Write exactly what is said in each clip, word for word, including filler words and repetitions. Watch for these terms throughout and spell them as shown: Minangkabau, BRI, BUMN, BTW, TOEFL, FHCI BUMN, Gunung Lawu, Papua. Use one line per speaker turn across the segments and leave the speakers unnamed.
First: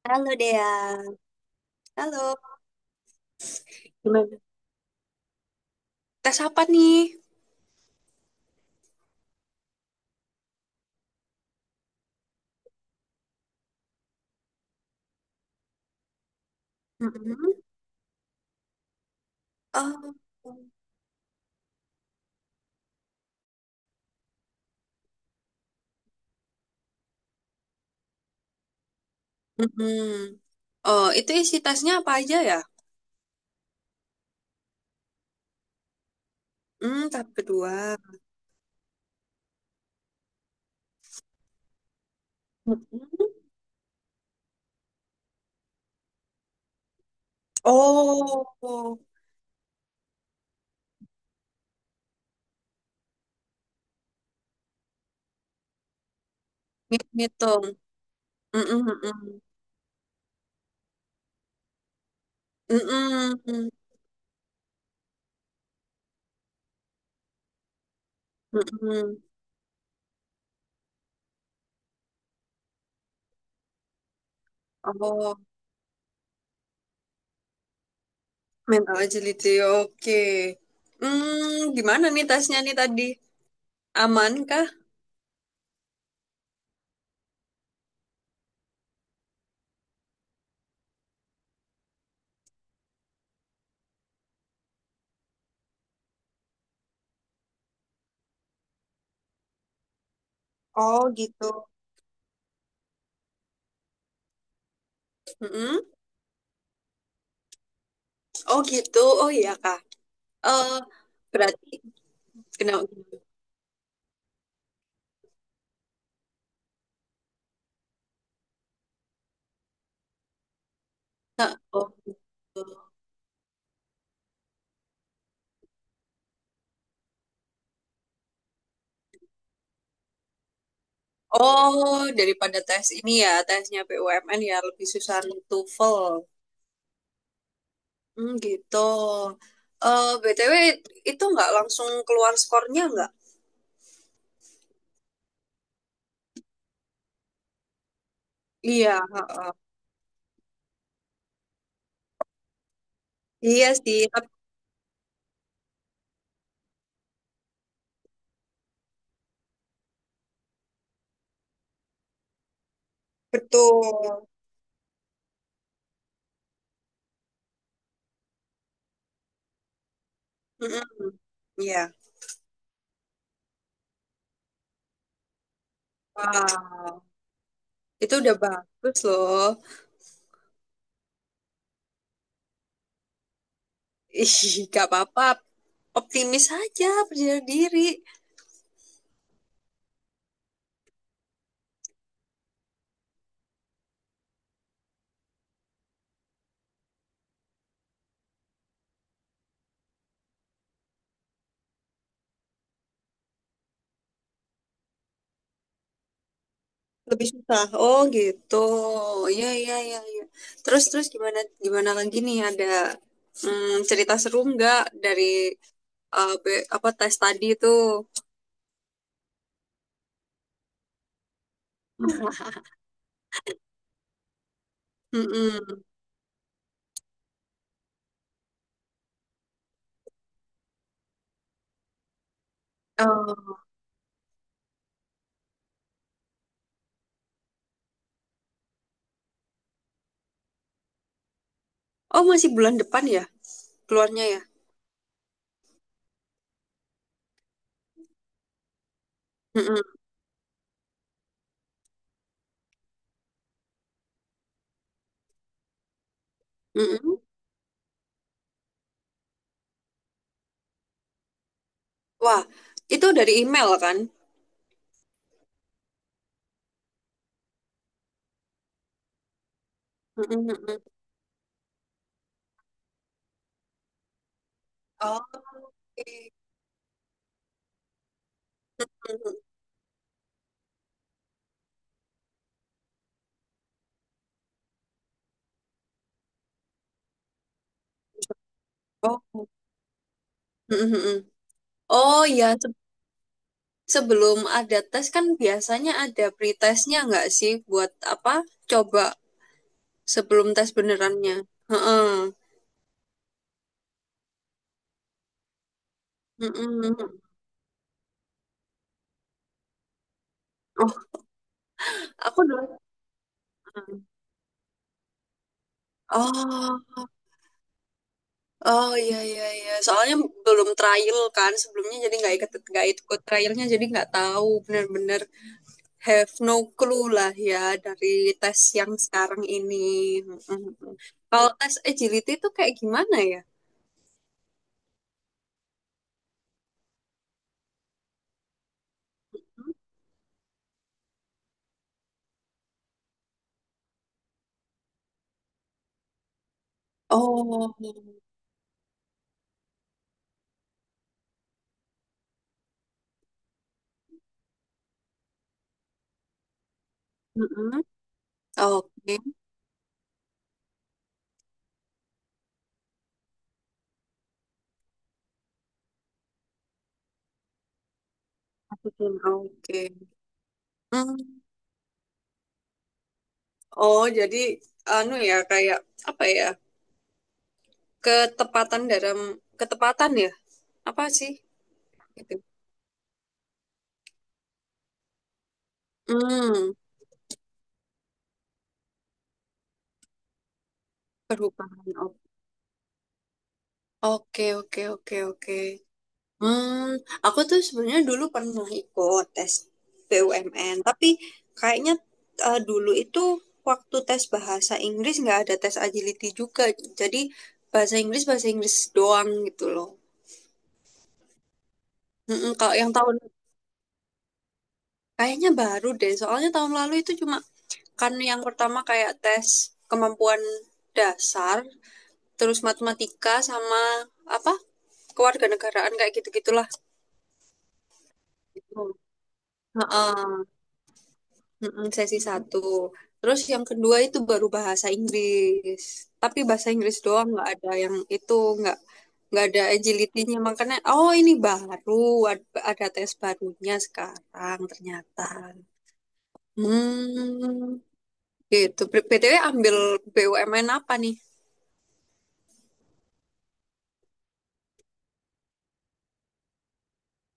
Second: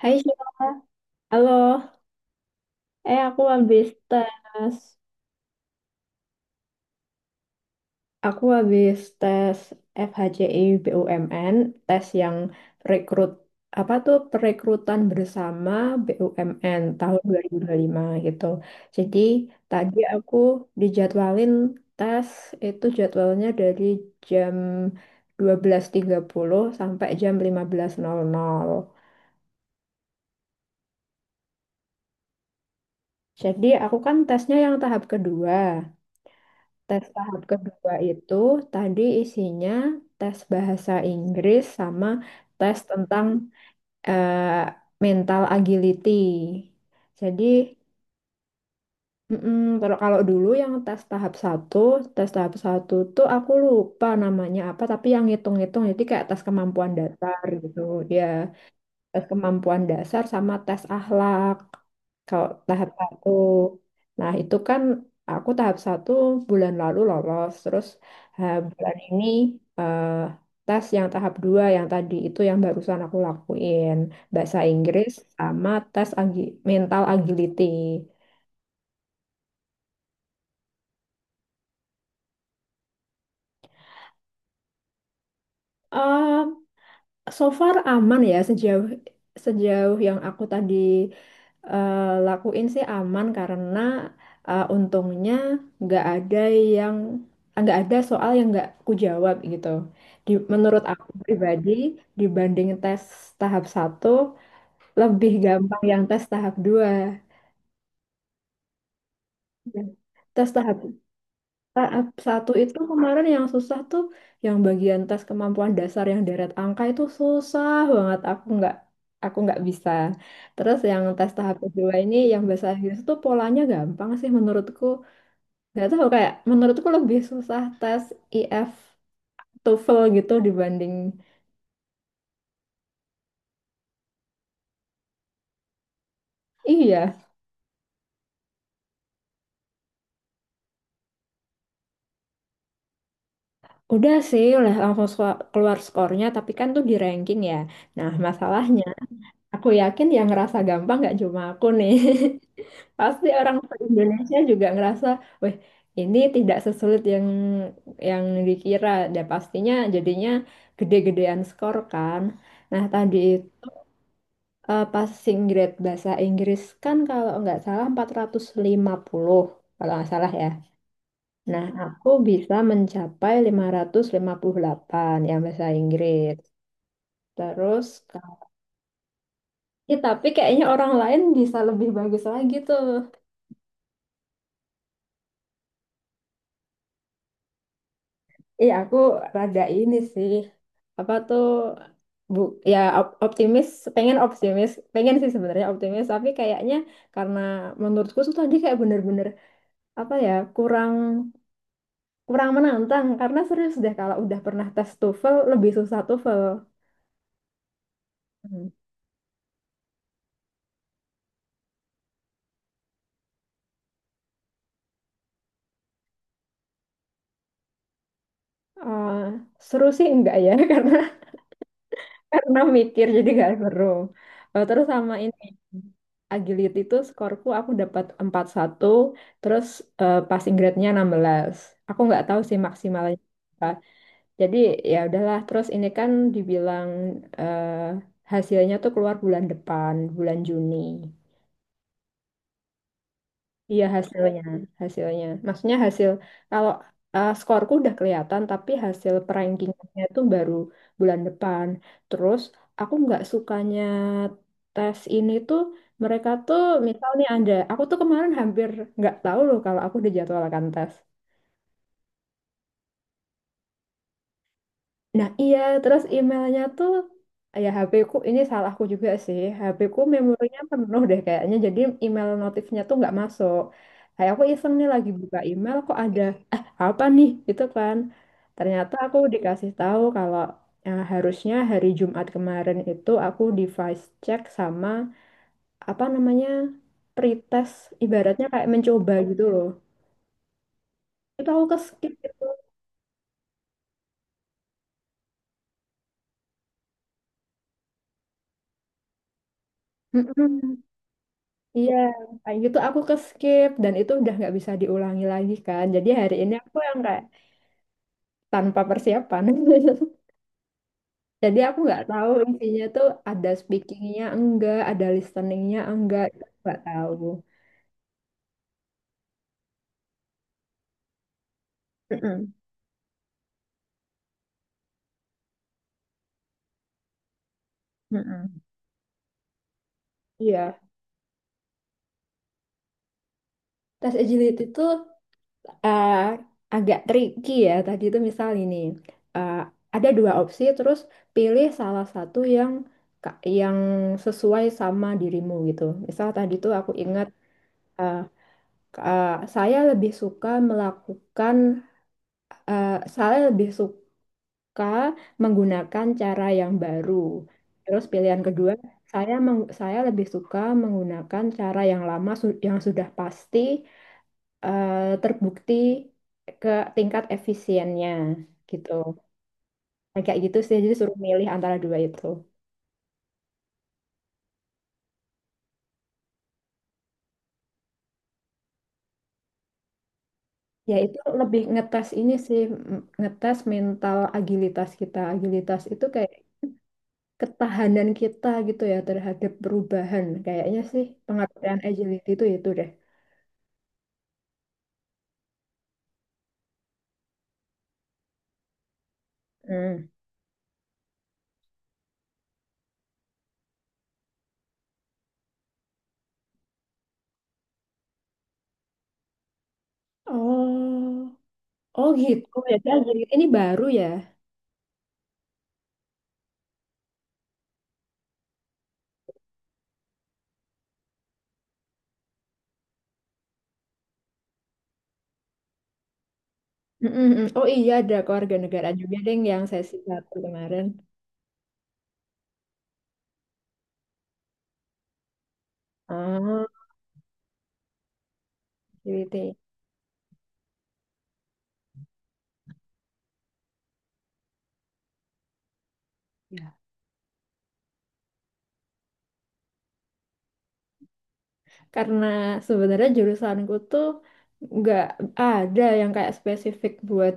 Hai
Halo
Sheila,
Dea.
halo.
Halo.
Eh aku habis
Gimana?
tes,
Tes apa nih?
aku habis tes F H C I B U M N, tes yang rekrut apa tuh perekrutan bersama B U M N tahun dua dua
Mm-mm.
ribu dua puluh lima gitu. Jadi tadi
Oh.
aku dijadwalin tes itu jadwalnya dari jam dua belas tiga puluh sampai jam lima belas nol nol.
Mm-mm. Oh, itu isi tesnya apa aja ya?
Jadi aku kan tesnya yang tahap kedua. Tes
Hmm, tahap
tahap
kedua.
kedua itu tadi isinya tes bahasa Inggris sama tes
Mm-mm.
tentang eh, mental agility. Jadi,
Oh,
mm-mm, kalau kalau dulu yang tes tahap satu, tes tahap satu tuh aku lupa namanya apa, tapi yang ngitung-ngitung, jadi kayak tes kemampuan
ngit-
dasar
ngitung.
gitu, ya
Mm-mm,
tes
mm-mm.
kemampuan dasar sama tes akhlak. Kalau tahap satu,
Mm-mm,
nah itu kan aku tahap satu bulan lalu lolos, terus eh, bulan
mm-mm.
ini eh, tes yang tahap dua yang tadi itu yang barusan aku lakuin bahasa Inggris
Oh,
sama tes agi- mental agility.
mental agility. Oke. Hmm, gimana nih tesnya nih tadi? Aman kah?
So far aman ya sejauh sejauh yang aku tadi eh, lakuin sih aman karena eh, untungnya nggak ada yang nggak ada soal yang nggak ku jawab gitu. Di, menurut
Oh
aku
gitu.
pribadi dibanding tes tahap satu lebih gampang
Mm-mm.
yang tes tahap dua.
Oh gitu. Oh iya kak.
Tes
Eh,
tahap
Berarti
Tahap satu itu
kenapa?
kemarin yang susah tuh yang bagian tes kemampuan dasar yang deret angka itu susah banget aku nggak aku nggak bisa. Terus yang tes
Nah,
tahap
oh,
kedua ini yang bahasa
gitu.
Inggris tuh polanya gampang sih menurutku. Nggak tahu kayak menurutku lebih susah tes I F TOEFL gitu dibanding.
Oh, daripada tes ini ya, tesnya B U M N ya lebih susah TOEFL.
Iya,
Hmm, gitu. Eh, B T W itu nggak langsung keluar skornya nggak?
udah sih udah langsung sko- keluar skornya tapi kan tuh di ranking ya. Nah, masalahnya
Iya, heeh.
aku yakin yang ngerasa gampang nggak cuma aku nih. Pasti orang
Iya sih, tep-
Indonesia juga ngerasa, weh, ini tidak sesulit yang yang dikira. Dan pastinya jadinya gede-gedean skor kan. Nah, tadi
betul.
eh, passing grade bahasa Inggris kan kalau nggak salah empat ratus lima puluh kalau nggak salah ya.
Mm-mm.
Nah,
Iya.
aku bisa mencapai lima ratus lima puluh delapan yang bahasa Inggris.
Wow,
Terus,
itu udah
Kak,
bagus loh.
tapi kayaknya orang lain bisa lebih bagus lagi tuh.
Ih, gak apa-apa. Optimis aja, percaya diri.
Iya, aku rada ini sih. Apa tuh bu ya op- optimis, pengen optimis, pengen sih sebenarnya optimis, tapi kayaknya karena menurutku tuh tadi kayak bener-bener apa ya kurang kurang menantang karena serius deh kalau udah pernah tes TOEFL lebih susah TOEFL.
Lebih susah. Oh gitu.
Hmm.
Iya iya iya iya. Terus terus gimana gimana lagi nih, ada mm, cerita seru nggak dari uh, be- apa tes tadi itu?
Eh, Seru sih enggak ya karena karena mikir jadi gak seru. Eh, Terus sama ini
Mm-mm.
agility itu skorku aku dapat empat puluh satu. Terus eh, passing grade-nya enam belas. Aku nggak tahu sih maksimalnya
Oh.
apa. Jadi ya udahlah terus ini kan dibilang eh, hasilnya tuh keluar bulan depan, bulan Juni.
Oh, masih bulan depan ya
Iya
keluarnya ya?
hasilnya, hasilnya. Maksudnya hasil kalau eh, skorku udah kelihatan, tapi hasil
Mm-mm.
perankingnya itu baru bulan depan. Terus aku nggak sukanya tes ini tuh mereka tuh misal
Mm-mm.
nih ada, aku tuh kemarin hampir nggak tahu loh kalau aku dijadwalkan tes.
Wah, itu dari email kan?
Nah iya, terus emailnya tuh ya ha pe ku ini salahku juga sih. ha pe ku
Mm-mm.
memorinya
Mm-mm.
penuh deh kayaknya. Jadi email notifnya tuh nggak masuk. Kayak aku iseng nih lagi
Oh,
buka email kok ada
oke.
eh apa nih gitu kan. Ternyata aku
Mm-mm.
dikasih tahu kalau eh, harusnya hari Jumat kemarin itu aku device check sama apa namanya pretest ibaratnya kayak mencoba gitu
Oh.
loh.
Mm-mm. Mm-mm.
Itu aku ke skip
Oh ya, se- sebelum ada tes kan biasanya ada pretestnya nggak sih buat apa? Coba
gitu.
sebelum tes benerannya.
Iya,
Heeh.
kayak gitu aku ke skip dan itu udah nggak bisa diulangi lagi kan. Jadi hari ini aku
Mm-mm.
yang kayak tanpa persiapan.
Oh,
Jadi aku nggak tahu
aku
intinya
dulu.
tuh ada
Ah.
speakingnya enggak, ada listeningnya enggak, itu nggak
Oh,
tahu.
oh iya iya iya. Soalnya belum trial kan sebelumnya, jadi nggak ikut
Mm-mm,
nggak ikut trialnya, jadi nggak tahu bener-bener have no clue lah ya dari tes
mm-mm.
yang sekarang ini.
Iya,
Mm-mm. Kalau tes agility itu kayak gimana ya?
tes agility itu eh, agak tricky ya. Tadi itu misal ini eh, ada dua opsi, terus pilih salah satu yang ka- yang sesuai sama dirimu gitu. Misal tadi tuh aku ingat
Oh,
eh, Uh, saya lebih suka melakukan, uh, saya lebih suka menggunakan cara yang baru.
mm-mm.
Terus pilihan kedua,
Oke,
saya meng- saya lebih suka menggunakan cara yang lama su- yang sudah pasti uh, terbukti ke tingkat efisiennya gitu.
masukin, oke.
Nah, kayak gitu sih, jadi suruh
Hmm.
milih antara dua itu.
Oh, jadi anu ya kayak apa ya? Ketepatan dalam ketepatan ya,
Ya
apa
itu
sih
lebih ngetes ini
gitu.
sih, m- ngetes mental agilitas kita. Agilitas itu kayak
Hmm,
ketahanan kita gitu ya terhadap perubahan. Kayaknya sih pengertian
perubahan op-
agility itu itu deh.
oke oke oke oke. Hmm, aku tuh sebenarnya dulu pernah ikut tes
Hmm.
B U M N, tapi kayaknya eh, dulu itu waktu tes bahasa Inggris nggak ada tes agility juga, jadi bahasa Inggris bahasa Inggris doang gitu loh.
Oh, oh gitu.
Mm-mm, kalau
Jadi
yang tahun,
agility ini baru ya.
kayaknya baru deh, soalnya tahun lalu itu cuma kan yang pertama kayak tes kemampuan dasar, terus matematika sama apa, kewarganegaraan, kayak gitu-gitulah.
Mm-mm-mm. Oh iya ada keluarga negara juga deh yang sesi satu
Heeh,
kemarin.
heeh, sesi satu. Terus yang kedua itu baru bahasa Inggris. Tapi
Oh,
bahasa Inggris doang, nggak ada yang itu, nggak nggak
agility.
ada agility-nya. Makanya oh ini baru ad- ada tes barunya sekarang ternyata.
Ya.
Hmm, gitu. B- BTW ambil B U M N apa nih?
Karena sebenarnya jurusanku tuh nggak ada yang kayak spesifik buat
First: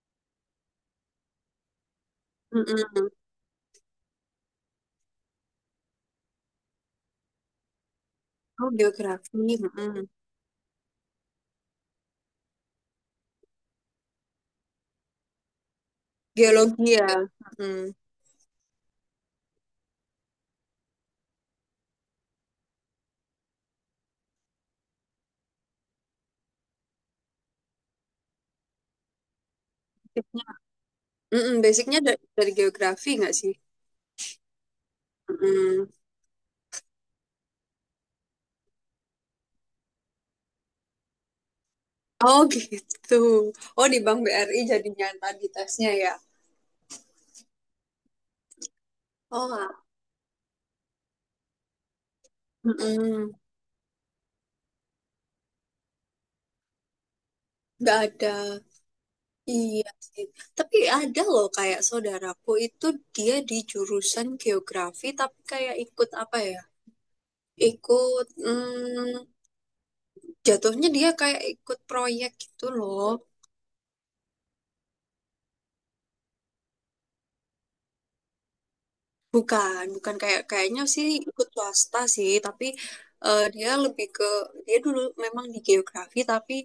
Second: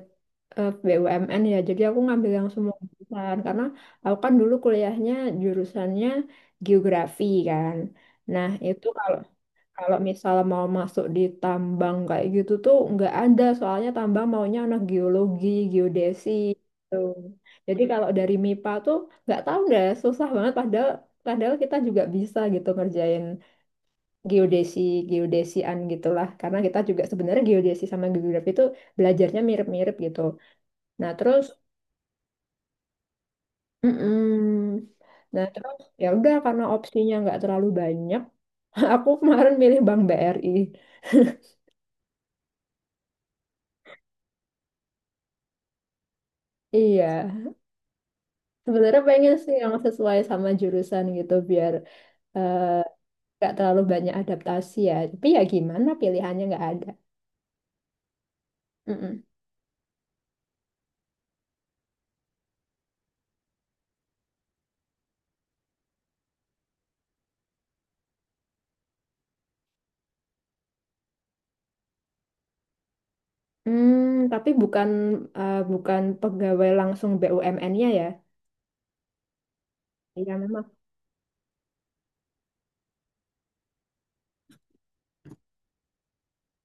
eh, B U M N ya jadi aku ngambil yang semua
Mm-mm.
jurusan karena aku kan dulu kuliahnya jurusannya geografi kan. Nah
Oh,
itu kalau
geografi.
kalau
Mm-mm.
misal mau masuk di tambang kayak gitu tuh nggak ada soalnya tambang maunya anak geologi geodesi
Geologi
gitu.
ya.
Jadi
Mm-mm.
kalau dari MIPA tuh nggak tahu deh susah banget padahal padahal kita juga bisa gitu ngerjain geodesi geodesian gitulah karena kita juga sebenarnya geodesi sama geografi itu belajarnya mirip-mirip gitu. Nah terus
Mm-mm, basicnya dari, dari geografi nggak sih?
mm-mm. nah terus
Mm-mm.
ya udah karena opsinya nggak terlalu banyak. Aku kemarin milih Bank B R I.
Oh gitu. Oh di Bank B R I jadinya yang tadi tesnya ya.
Iya sebenarnya pengen
Oh,
sih yang
ah.
sesuai sama jurusan gitu biar eh,
Mm-mm.
nggak terlalu banyak adaptasi ya tapi ya gimana pilihannya nggak ada.
Nggak ada.
Mm-mm.
Iya sih. Tapi ada loh, kayak saudaraku itu, dia di jurusan geografi tapi kayak ikut apa ya? Ikut mm, jatuhnya dia kayak ikut proyek gitu loh.
Hmm, tapi bukan eh, bukan pegawai langsung B U M N-nya-nya ya.
Bukan, bukan
Iya,
kayak
memang.
kayaknya sih ikut swasta sih, tapi eh, dia lebih ke, dia dulu memang di geografi tapi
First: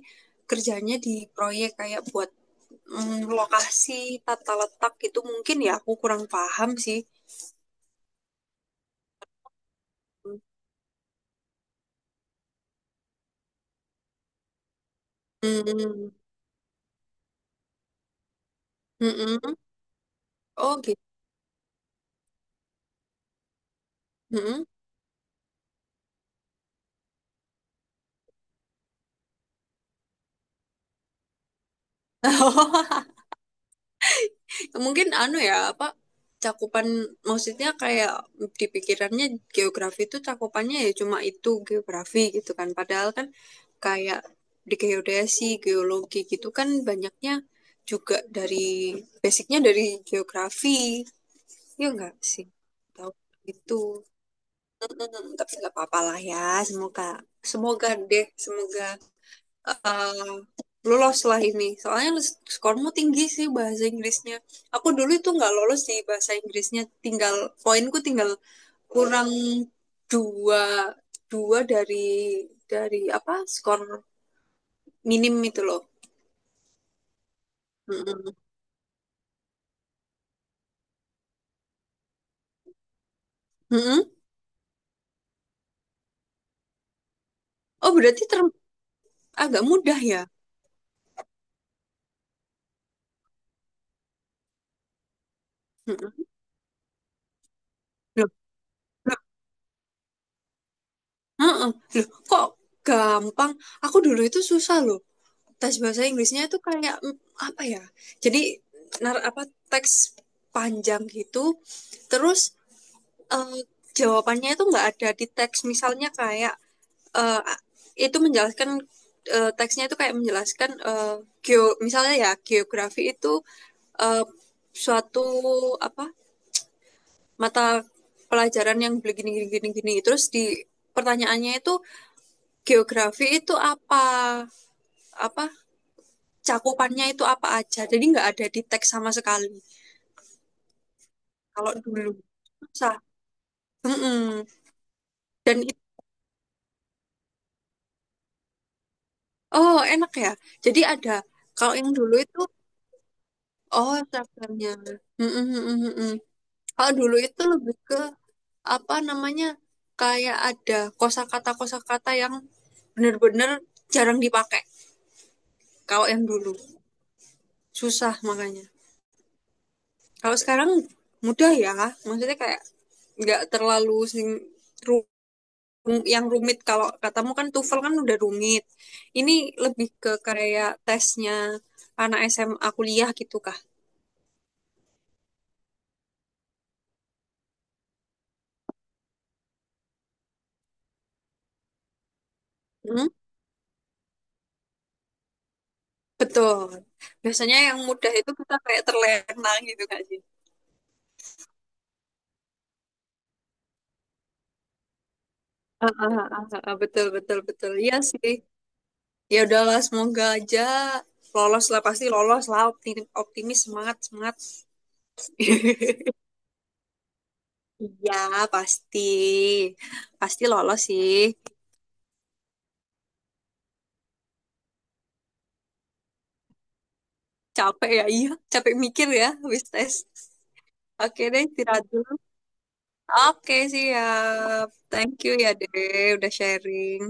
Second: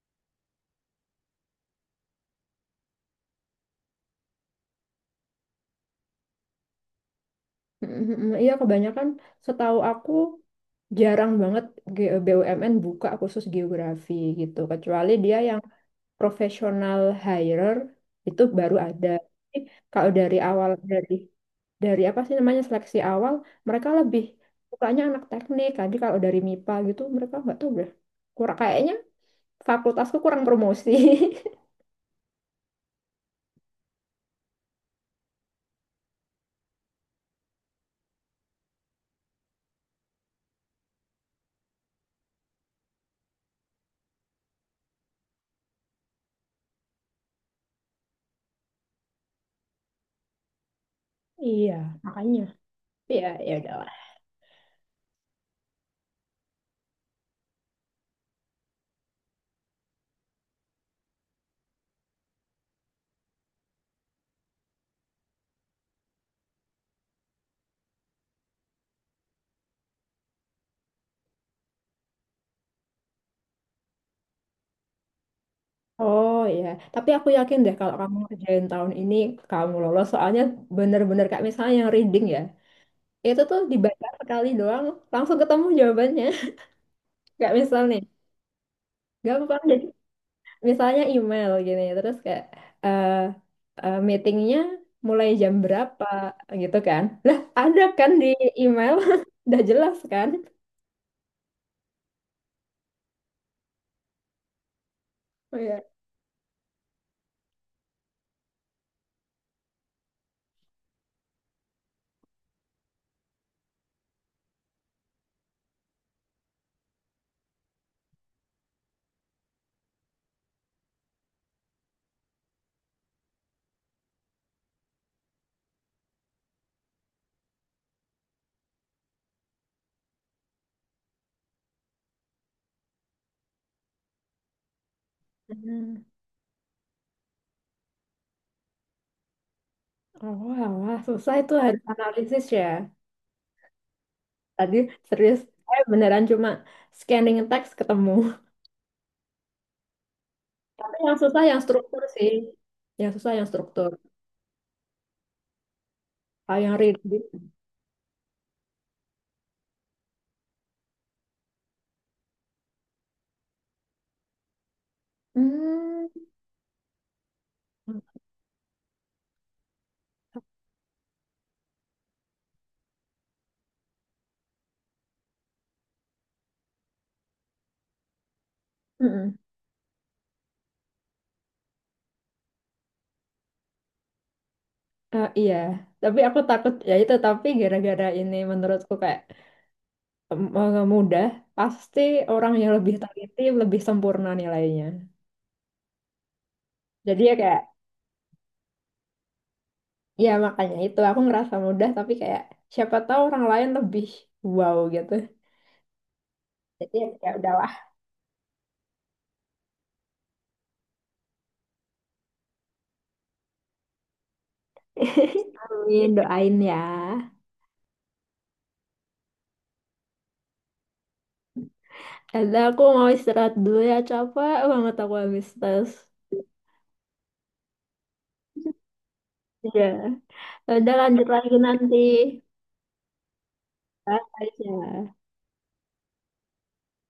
kerjanya di proyek kayak buat mm, lokasi tata letak gitu mungkin ya, aku kurang paham sih.
Mm, mm, mm. Iya kebanyakan setahu aku jarang banget G- B U M N buka khusus geografi gitu kecuali dia yang
Hmm,
profesional hirer itu baru ada.
mm-mm.
Tapi kalau dari awal
Oh gitu.
dari dari apa sih namanya seleksi awal mereka lebih
Mm.
sukanya anak teknik. Tadi kalau dari MIPA gitu mereka nggak tahu deh. Kurang kayaknya fakultasku kurang promosi.
Mungkin anu ya, apa, cakupan, maksudnya kayak di pikirannya geografi itu cakupannya ya cuma itu geografi gitu kan. Padahal kan kayak di geodesi, geologi gitu kan banyaknya juga dari basicnya dari geografi.
Iya,
Ya enggak
makanya.
sih? Tahu
Iya, ya
itu.
udah.
Hmm, tapi nggak apa-apa lah ya. Semoga, semoga deh, semoga eh lolos lah ini. Soalnya skormu tinggi sih bahasa Inggrisnya. Aku dulu itu nggak lolos di bahasa Inggrisnya, tinggal poinku, tinggal kurang dua, dua dari dari apa skor minim itu loh.
Oh iya, tapi aku yakin deh kalau kamu
Mm-mm.
kerjain tahun ini kamu lolos soalnya bener-bener kayak misalnya yang reading ya, itu tuh dibaca
Mm-mm.
sekali doang langsung ketemu jawabannya. Kayak misal
Oh
nih,
berarti term-
gampang
agak
jadi
mudah ya?
misalnya email gini, terus kayak eh eh, meetingnya mulai jam berapa
Mm-mm.
gitu kan. Lah ada kan
Loh,
di email,
loh,
udah jelas kan.
mm-mm. Loh, kok gampang? Aku dulu itu susah loh.
Oh
Tes
iya.
bahasa Inggrisnya itu kayak mm, apa ya? Jadi nar apa, teks panjang gitu. Terus eh, jawabannya itu nggak ada di teks. Misalnya kayak eh, itu menjelaskan, eh, teksnya itu kayak menjelaskan, eh, geo misalnya ya geografi itu eh, suatu apa, mata pelajaran yang begini gini gini gini. Terus di pertanyaannya itu, geografi itu apa? Apa
Hmm.
cakupannya itu, apa aja. Jadi nggak ada di teks sama sekali.
Oh, wah, wah, susah itu
Kalau
harus
dulu
analisis ya.
susah. Mm-mm.
Tadi serius,
Dan it-
saya beneran cuma scanning teks ketemu.
oh enak ya. Jadi
Tapi
ada,
yang susah yang
kalau yang
struktur
dulu
sih.
itu,
Yang susah yang struktur.
oh, chapternya. Mm-mm, mm-mm, mm-mm.
Kalau yang
Kalau dulu
reading.
itu lebih ke apa namanya, kayak ada kosakata kosakata yang bener-bener jarang dipakai.
Hmm.
Kalau yang dulu susah makanya. Kalau sekarang mudah ya. Maksudnya kayak nggak terlalu sing rum- yang rumit, kalau katamu kan TOEFL kan udah rumit. Ini
Mm-mm.
lebih ke kayak tesnya anak S M A kuliah gitu kah?
Eh, iya, tapi aku takut ya itu tapi gara-gara ini menurutku kayak em, eh, mudah, pasti orang yang lebih
Hmm?
teliti lebih sempurna nilainya.
Betul.
Jadi ya
Biasanya
kayak
yang mudah itu kita kayak terlena gitu kan sih.
ya makanya itu aku ngerasa mudah tapi kayak siapa tahu orang lain lebih wow gitu.
Ah, ah, ah, ah, ah,
Jadi ya
betul
ya
betul
udahlah.
betul. Iya sih. Ya udahlah, semoga aja lolos lah, pasti lolos lah, optimis, optimis, semangat semangat.
Amin, doain ya.
Iya pasti pasti lolos sih.
Ada aku mau istirahat dulu ya, capek banget aku habis tes.
Capek ya, iya capek mikir ya habis
Iya.
tes.
Udah
Oke
lanjut
deh,
lagi
istirahat
nanti.
dulu. Oke,
Bye
siap.
aja.
Thank you ya, Dek, udah sharing.